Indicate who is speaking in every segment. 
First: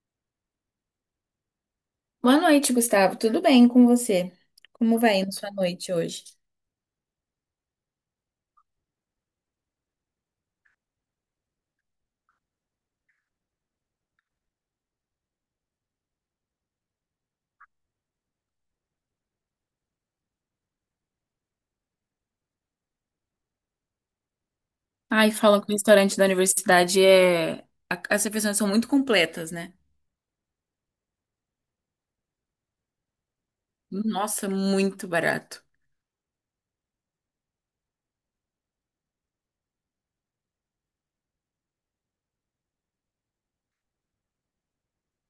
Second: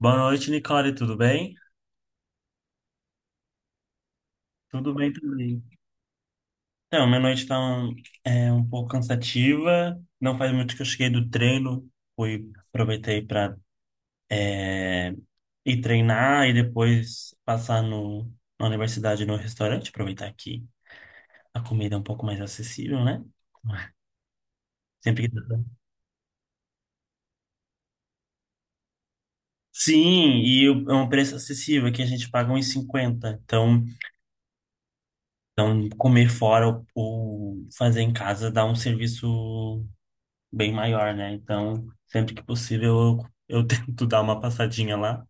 Speaker 1: Boa noite, Nicole, tudo bem?
Speaker 2: Boa noite, Gustavo. Tudo bem com você?
Speaker 1: Tudo
Speaker 2: Como
Speaker 1: bem
Speaker 2: vai na sua
Speaker 1: também.
Speaker 2: noite hoje?
Speaker 1: Então, minha noite tá um pouco cansativa. Não faz muito que eu cheguei do treino. Fui, aproveitei para ir treinar e depois passar na universidade, no restaurante. Aproveitar que a comida é um pouco mais acessível, né? Sempre
Speaker 2: Ai,
Speaker 1: que dá.
Speaker 2: falam que o restaurante da universidade As refeições são muito completas, né?
Speaker 1: Sim, é um preço acessível, que a gente paga uns 50. Então,
Speaker 2: Nossa, muito barato.
Speaker 1: então comer fora ou fazer em casa dá um serviço bem maior, né? Então, sempre que possível, eu tento dar uma passadinha lá.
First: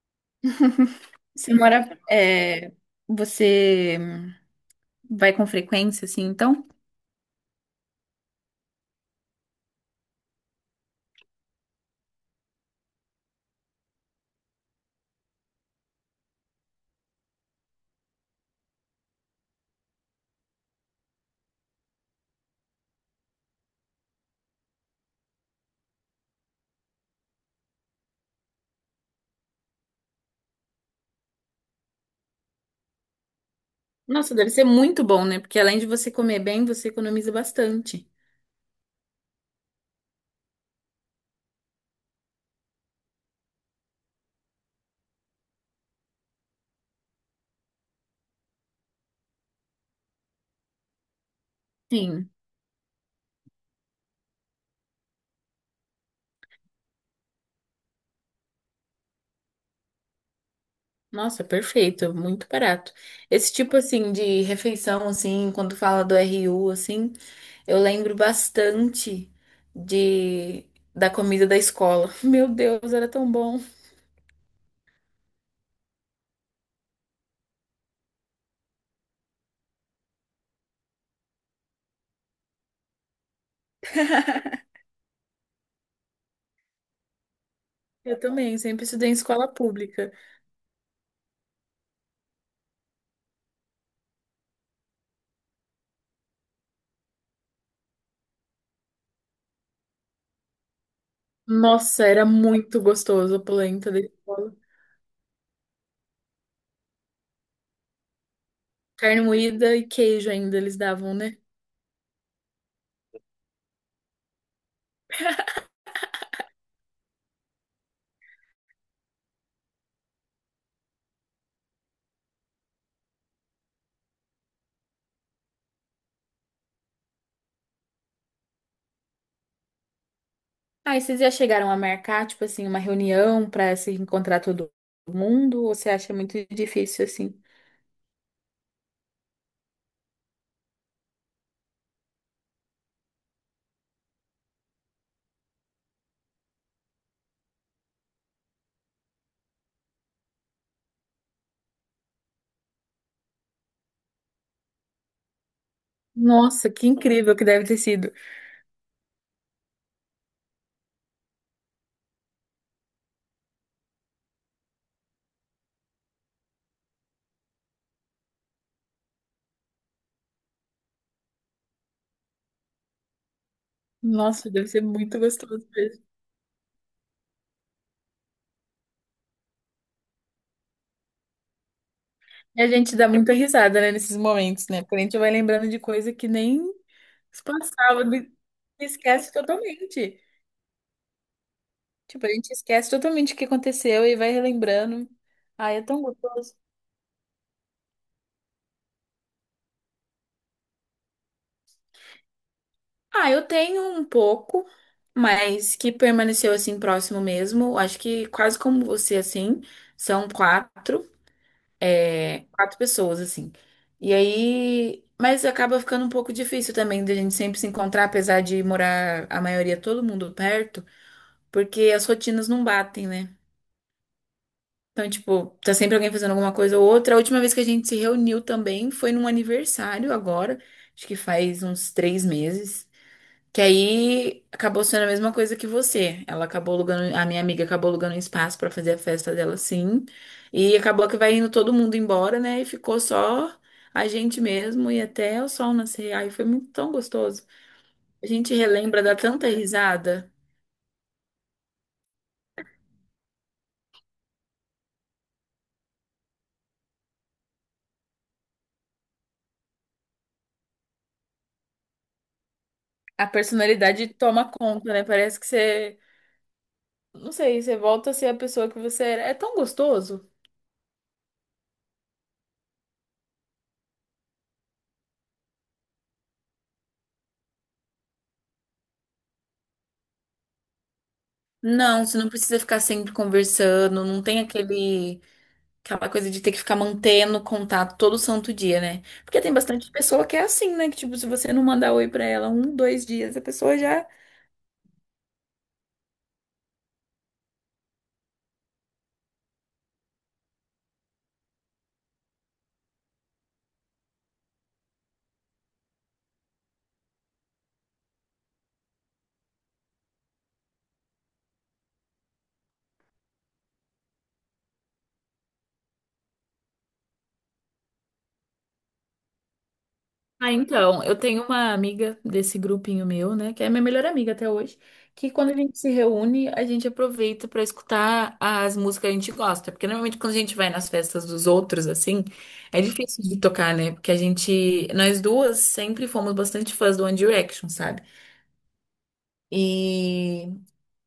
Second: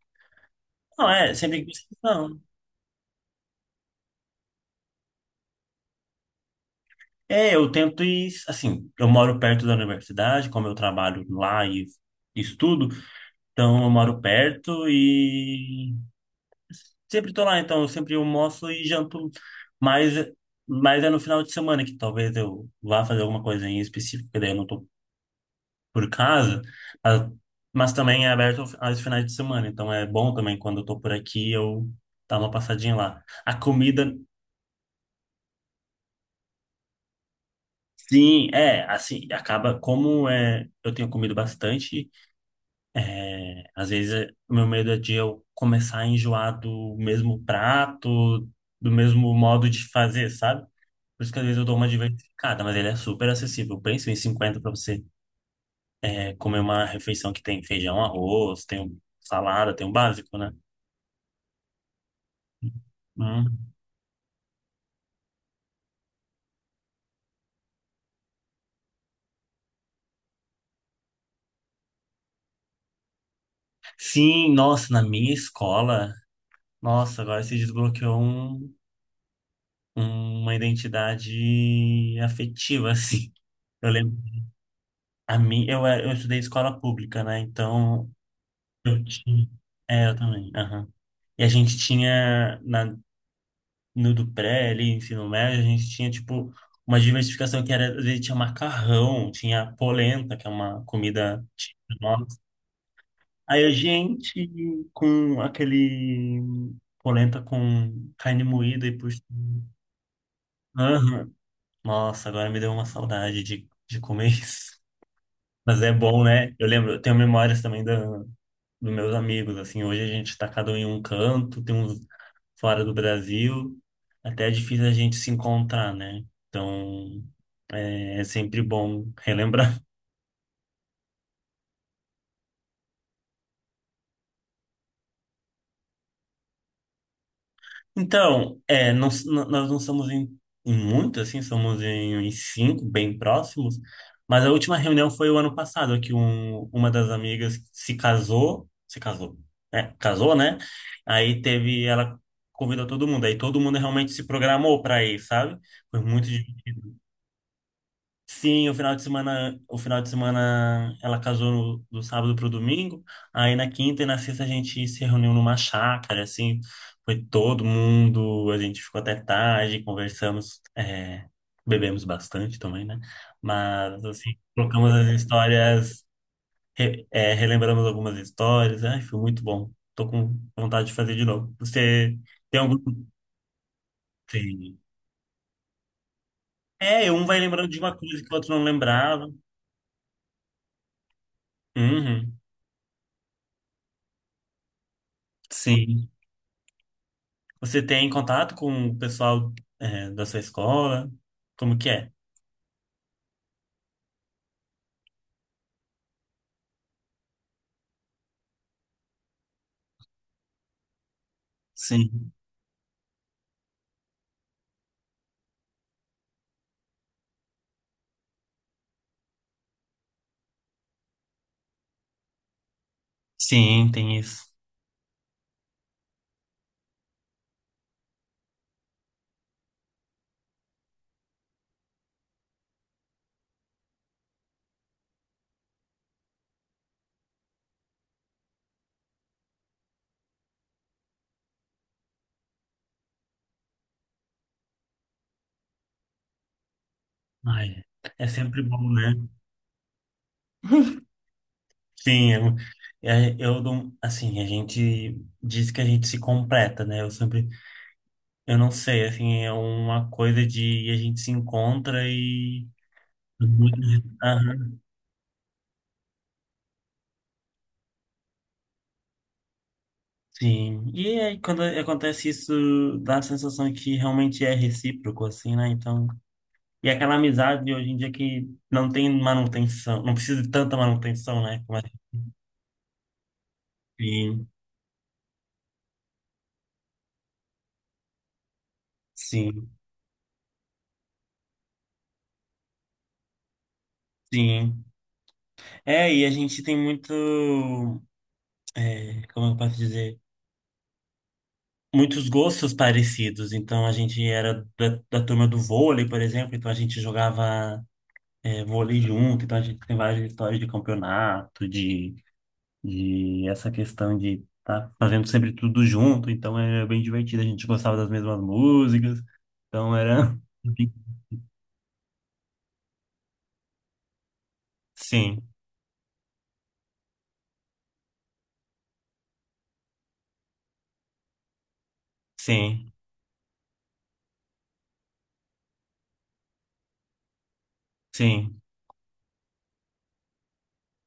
Speaker 1: Não,
Speaker 2: Você
Speaker 1: sempre que possível,
Speaker 2: mora,
Speaker 1: não.
Speaker 2: é, você vai com frequência, assim, então?
Speaker 1: É, eu tento ir, assim, eu moro perto da universidade, como eu trabalho lá e estudo, então eu moro perto e sempre tô lá, então eu sempre almoço e janto, mas, mas é no final de semana que talvez eu vá fazer alguma coisa em específico, que daí eu não tô por casa, mas, mas também é aberto aos finais de semana, então é bom também quando eu tô por aqui eu dar uma passadinha lá. A comida,
Speaker 2: Nossa, deve ser muito bom, né? Porque além de você comer bem, você economiza bastante.
Speaker 1: sim, assim, acaba como é, eu tenho comido bastante, o meu medo é de eu começar a enjoar do mesmo prato, do mesmo modo de fazer, sabe? Por isso que às vezes eu dou uma
Speaker 2: Sim.
Speaker 1: diversificada, mas ele é super acessível. Pensa em 50 para você comer uma refeição que tem feijão, arroz, tem um salada, tem o básico, né?
Speaker 2: Nossa, perfeito, muito barato. Esse
Speaker 1: Hum.
Speaker 2: tipo assim de refeição assim, quando fala do RU assim, eu lembro bastante de da comida da escola. Meu Deus, era tão bom.
Speaker 1: Sim, nossa, na minha escola, nossa, agora se desbloqueou uma identidade afetiva, assim. Eu lembro, a mim, eu estudei escola pública, né? Então,
Speaker 2: Eu também, sempre
Speaker 1: eu
Speaker 2: estudei em escola
Speaker 1: tinha. É,
Speaker 2: pública.
Speaker 1: eu também. Aham. E a gente tinha, na, no do pré, ali, ensino médio, a gente tinha, tipo, uma diversificação que era, às vezes, tinha macarrão, tinha polenta, que é uma comida típica.
Speaker 2: Nossa, era muito gostoso a
Speaker 1: Aí a
Speaker 2: polenta da
Speaker 1: gente
Speaker 2: escola.
Speaker 1: com aquele polenta com carne moída e por
Speaker 2: Carne
Speaker 1: cima.
Speaker 2: moída e queijo ainda eles davam,
Speaker 1: Aham.
Speaker 2: né?
Speaker 1: Nossa, agora me deu uma saudade de comer isso. Mas é bom, né? Eu lembro, eu tenho memórias também da, dos meus amigos, assim, hoje a gente tá cada um em um canto, tem uns fora do Brasil, até é difícil a gente se encontrar, né? Então, é sempre bom relembrar.
Speaker 2: Ah, e vocês já chegaram a marcar, tipo assim, uma reunião para se encontrar todo mundo? Ou você acha muito difícil assim?
Speaker 1: Então, não, nós não somos em, em, muito, assim, somos em cinco, bem próximos, mas a última reunião foi o ano passado, que uma das amigas se casou, né? Casou, né? Aí teve, ela convidou todo mundo, aí todo mundo realmente se programou para ir, sabe? Foi muito
Speaker 2: Nossa, que
Speaker 1: divertido.
Speaker 2: incrível que deve ter sido.
Speaker 1: Sim, o final de semana, o final de semana ela casou do sábado pro domingo. Aí na quinta e na sexta a gente se reuniu numa chácara, assim, foi todo mundo, a gente ficou até tarde, conversamos, bebemos bastante também, né? Mas assim,
Speaker 2: Nossa, deve ser
Speaker 1: trocamos as
Speaker 2: muito gostoso
Speaker 1: histórias,
Speaker 2: mesmo.
Speaker 1: relembramos algumas histórias, ai, foi muito bom. Tô com vontade de fazer de novo. Você tem
Speaker 2: E a
Speaker 1: algum?
Speaker 2: gente dá muita risada, né, nesses momentos,
Speaker 1: Tem.
Speaker 2: né? Porque a gente vai lembrando de coisa que nem
Speaker 1: É, um vai
Speaker 2: se
Speaker 1: lembrando de uma
Speaker 2: passava,
Speaker 1: coisa que o outro não lembrava.
Speaker 2: esquece totalmente. Tipo, a
Speaker 1: Uhum.
Speaker 2: gente esquece totalmente o que aconteceu e vai relembrando. Ai, é tão
Speaker 1: Sim.
Speaker 2: gostoso.
Speaker 1: Você tem contato com o pessoal, da sua escola? Como que é?
Speaker 2: Ah, eu tenho um pouco, mas que permaneceu assim próximo mesmo. Acho que quase como você, assim, são quatro.
Speaker 1: Sim,
Speaker 2: É, quatro pessoas, assim. E aí. Mas acaba ficando um pouco difícil também da gente sempre se encontrar, apesar de morar a maioria, todo mundo perto, porque as rotinas não batem, né?
Speaker 1: sim, tem isso.
Speaker 2: Então, tipo, tá sempre alguém fazendo alguma coisa ou outra. A última vez que a gente se reuniu também foi num aniversário agora, acho que faz uns três meses. Que aí acabou sendo a mesma coisa que você. Ela acabou alugando, a minha amiga acabou alugando um espaço pra fazer a festa dela, sim. E acabou que vai indo todo mundo embora, né? E ficou só a gente mesmo e até o sol nascer. Aí foi muito tão gostoso.
Speaker 1: Ai, é
Speaker 2: A gente
Speaker 1: sempre bom,
Speaker 2: relembra,
Speaker 1: né?
Speaker 2: dá tanta risada.
Speaker 1: Sim, eu não, assim, a gente diz que a gente se completa, né? Eu sempre, eu não sei, assim, é uma coisa de a gente se encontra e.
Speaker 2: A personalidade toma
Speaker 1: Aham,
Speaker 2: conta, né? Parece que você, não sei, você volta a ser a pessoa que você era. É tão gostoso.
Speaker 1: sim. E aí, quando acontece isso, dá a sensação que realmente é recíproco, assim, né? Então. E aquela amizade de hoje em dia que não tem manutenção, não precisa de tanta manutenção, né? Como a
Speaker 2: Não, você
Speaker 1: gente-.
Speaker 2: não precisa ficar sempre conversando, não tem
Speaker 1: Sim,
Speaker 2: aquele Aquela coisa de ter que ficar mantendo contato todo santo dia, né? Porque tem
Speaker 1: sim,
Speaker 2: bastante pessoa que é assim, né? Que, tipo, se você não mandar oi pra ela um, dois dias, a pessoa já.
Speaker 1: sim. É, e a gente tem muito, como eu posso dizer, muitos gostos parecidos. Então a gente era da turma do vôlei, por exemplo, então a gente jogava, vôlei junto, então a gente tem várias histórias de campeonato, de essa questão de estar fazendo sempre tudo junto, então era bem divertido, a gente gostava das mesmas músicas, então era.
Speaker 2: Ah, então, eu tenho uma amiga desse grupinho meu, né, que é minha melhor amiga até hoje, que
Speaker 1: Sim,
Speaker 2: quando a gente se reúne, a gente aproveita pra escutar as músicas que a gente gosta, porque normalmente quando a gente vai nas festas dos outros assim, é
Speaker 1: sim,
Speaker 2: difícil de tocar, né? Porque a gente, nós duas sempre fomos bastante fãs do One Direction, sabe?
Speaker 1: sim.
Speaker 2: E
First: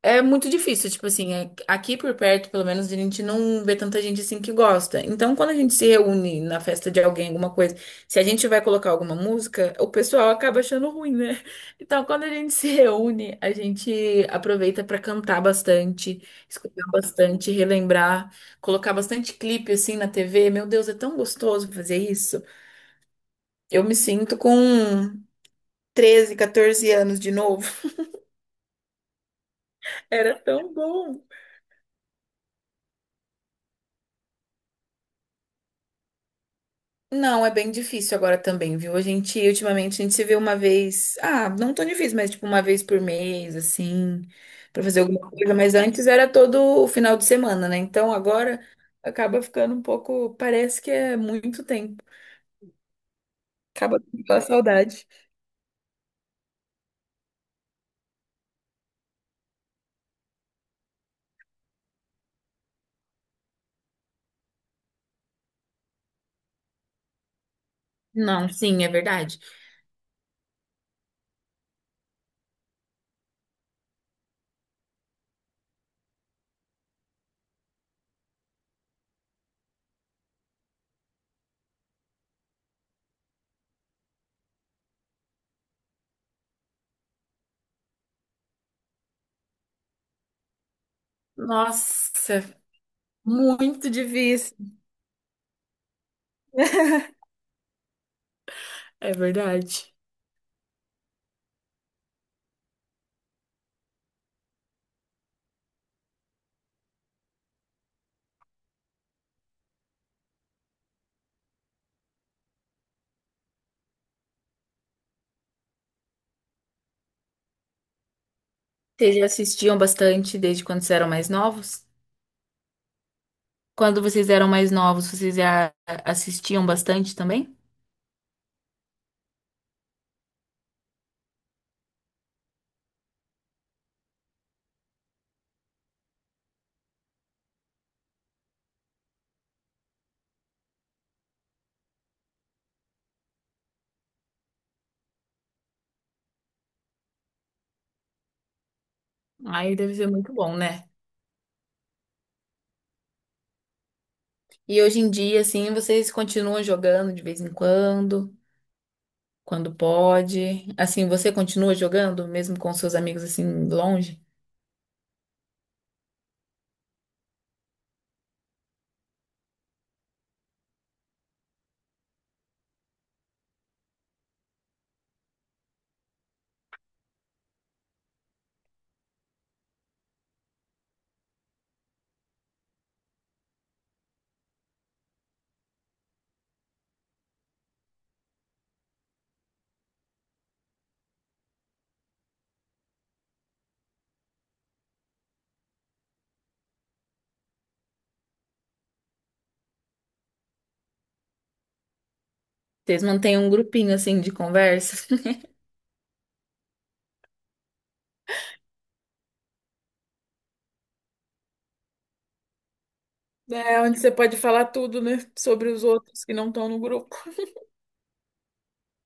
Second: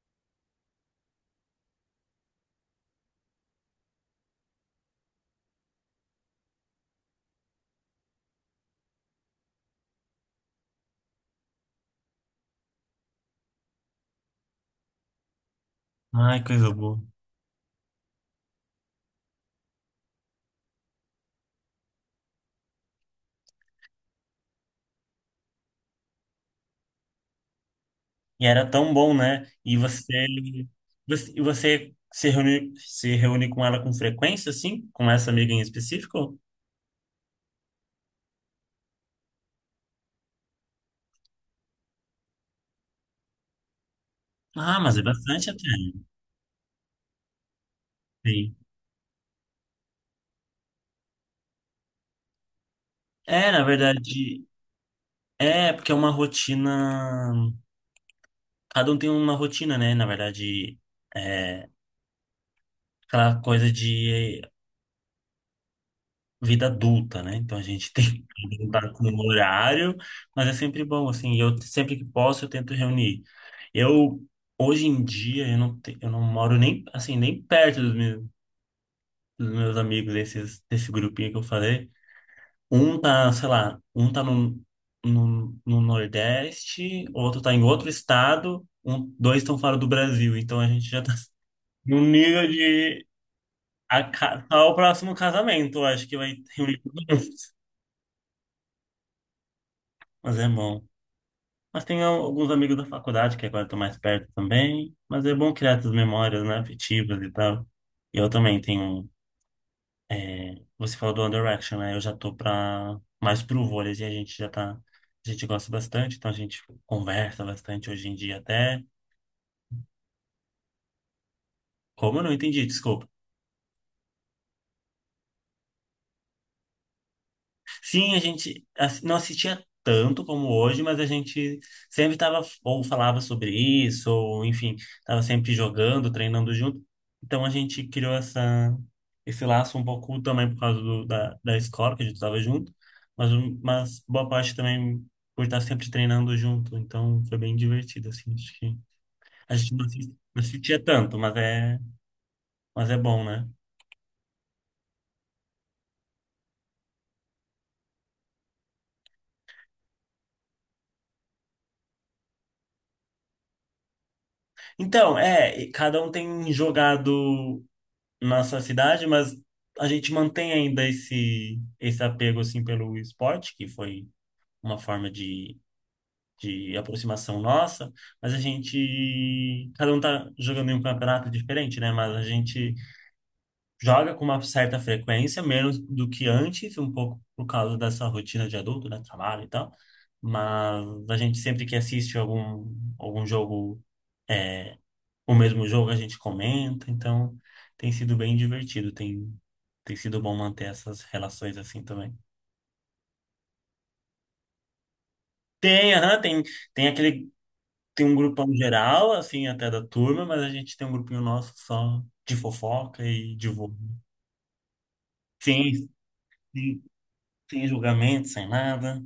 Speaker 2: é muito difícil, tipo assim, aqui por perto, pelo menos, a gente não vê tanta gente assim que gosta. Então, quando a gente se reúne na festa de alguém, alguma coisa, se a gente vai colocar alguma música, o pessoal acaba achando ruim, né? Então, quando a gente se reúne, a gente aproveita pra cantar bastante,
Speaker 1: Ai, coisa
Speaker 2: escutar
Speaker 1: boa.
Speaker 2: bastante, relembrar, colocar bastante clipe assim na TV. Meu Deus, é tão gostoso fazer isso. Eu me sinto com 13, 14 anos de novo.
Speaker 1: E era tão bom, né? E você,
Speaker 2: Era tão bom.
Speaker 1: e você se reúne com ela com frequência, assim? Com essa amiga em específico?
Speaker 2: Não, é bem difícil agora também, viu? A gente, ultimamente, a gente se vê uma vez. Ah, não tão difícil, mas tipo uma vez por mês, assim,
Speaker 1: Ah,
Speaker 2: pra
Speaker 1: mas
Speaker 2: fazer
Speaker 1: é
Speaker 2: alguma
Speaker 1: bastante
Speaker 2: coisa.
Speaker 1: até,
Speaker 2: Mas
Speaker 1: né?
Speaker 2: antes era todo o final de semana, né? Então
Speaker 1: Sim.
Speaker 2: agora acaba ficando um pouco. Parece que é muito tempo.
Speaker 1: É, na
Speaker 2: Acaba pela
Speaker 1: verdade,
Speaker 2: saudade.
Speaker 1: porque é uma rotina. Cada um tem uma rotina, né? Na verdade, é aquela coisa de vida adulta, né? Então a gente tem
Speaker 2: Não,
Speaker 1: que
Speaker 2: sim, é
Speaker 1: lidar com o
Speaker 2: verdade.
Speaker 1: horário, mas é sempre bom, assim, e eu sempre que posso eu tento reunir. Eu, hoje em dia, eu não moro nem, assim, nem perto dos meus amigos, desse grupinho que eu falei. Um tá, sei lá, um tá no Nordeste, outro tá em outro estado, um, dois estão fora do Brasil, então a gente já tá num
Speaker 2: Nossa,
Speaker 1: nível de...
Speaker 2: muito difícil.
Speaker 1: Tá o próximo casamento, eu acho que vai reunir todo mundo.
Speaker 2: É verdade.
Speaker 1: Mas é bom. Mas tem alguns amigos da faculdade que agora estão mais perto também. Mas é bom criar essas memórias, né, afetivas e tal. E eu também tenho. Você falou do One Direction, né? Eu já tô mais pro vôlei e a gente já tá. A gente gosta bastante, então a gente conversa bastante hoje em dia até.
Speaker 2: Vocês já assistiam bastante desde quando vocês eram mais novos?
Speaker 1: Como eu não entendi, desculpa.
Speaker 2: Quando vocês eram mais novos, vocês já assistiam bastante também?
Speaker 1: Sim, a gente não assistia tanto como hoje, mas a gente sempre estava ou falava sobre isso, ou enfim, estava sempre jogando, treinando junto. Então a gente criou esse laço um pouco também por causa da escola, que a gente estava junto, mas boa parte também por estar sempre treinando junto. Então foi bem divertido, assim. Acho que a gente
Speaker 2: Aí deve ser muito
Speaker 1: não
Speaker 2: bom,
Speaker 1: assistia
Speaker 2: né?
Speaker 1: tanto, mas é bom, né?
Speaker 2: E hoje em dia, assim, vocês continuam jogando de vez em quando, quando pode. Assim, você continua jogando, mesmo com seus amigos, assim, longe?
Speaker 1: Então, e cada um tem jogado. Nossa cidade, mas a gente mantém ainda esse apego assim pelo esporte, que foi uma forma de aproximação nossa, mas a gente cada um tá jogando em um campeonato diferente, né? Mas a gente joga com uma certa frequência, menos do que antes, um pouco por causa dessa rotina de adulto, né, trabalho e tal. Mas a gente sempre que assiste algum algum jogo o mesmo jogo a gente comenta, então tem sido bem divertido, tem sido bom manter essas relações assim também.
Speaker 2: Vocês mantêm um grupinho, assim, de conversa?
Speaker 1: Tem, aham, tem aquele, tem um grupão geral, assim, até da turma, mas a gente tem um grupinho nosso só de fofoca e de vô.
Speaker 2: É, onde você pode falar tudo, né? Sobre os
Speaker 1: Sim,
Speaker 2: outros que não estão no
Speaker 1: sim,
Speaker 2: grupo.
Speaker 1: sem julgamento, sem nada.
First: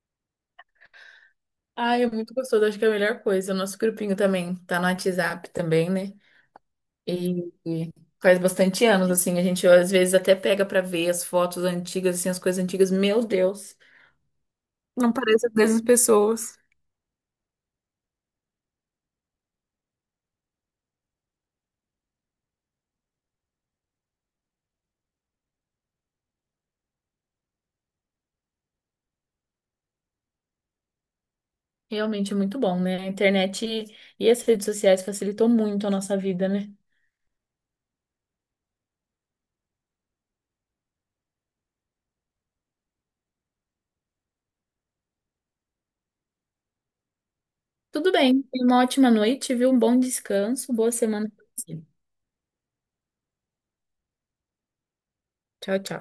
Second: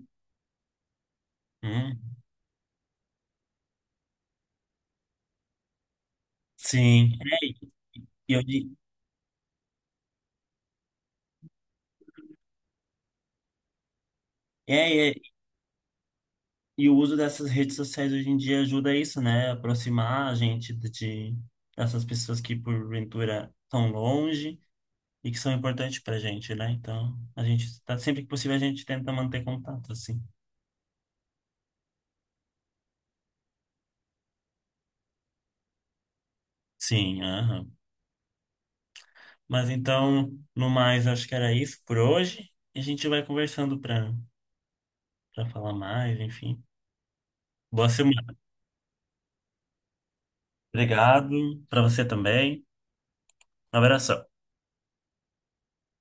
Speaker 1: Hum,
Speaker 2: Ai, é muito gostoso, acho que é a melhor coisa. O nosso grupinho também tá no WhatsApp também, né?
Speaker 1: sim. É,
Speaker 2: E
Speaker 1: e
Speaker 2: faz
Speaker 1: hoje-
Speaker 2: bastante anos, assim, a gente às vezes até pega pra ver as fotos antigas, assim, as coisas antigas. Meu Deus!
Speaker 1: é,
Speaker 2: Não
Speaker 1: é,
Speaker 2: parece dessas pessoas.
Speaker 1: e o uso dessas redes sociais hoje em dia ajuda a isso, né? Aproximar a gente de- dessas pessoas que porventura estão longe. E que são importantes pra gente, né? Então, a gente tá sempre que possível a gente tenta manter contato, assim.
Speaker 2: Realmente é muito bom, né? A internet e as redes sociais facilitou muito a nossa vida, né?
Speaker 1: Sim, aham. Mas então, no mais, acho que era isso por hoje. E a gente vai conversando pra para falar mais, enfim. Boa
Speaker 2: Tudo
Speaker 1: semana.
Speaker 2: bem, tenha uma ótima noite, viu? Um bom descanso, boa semana pra
Speaker 1: Obrigado para
Speaker 2: você.
Speaker 1: você também. Um abraço.
Speaker 2: Tchau, tchau.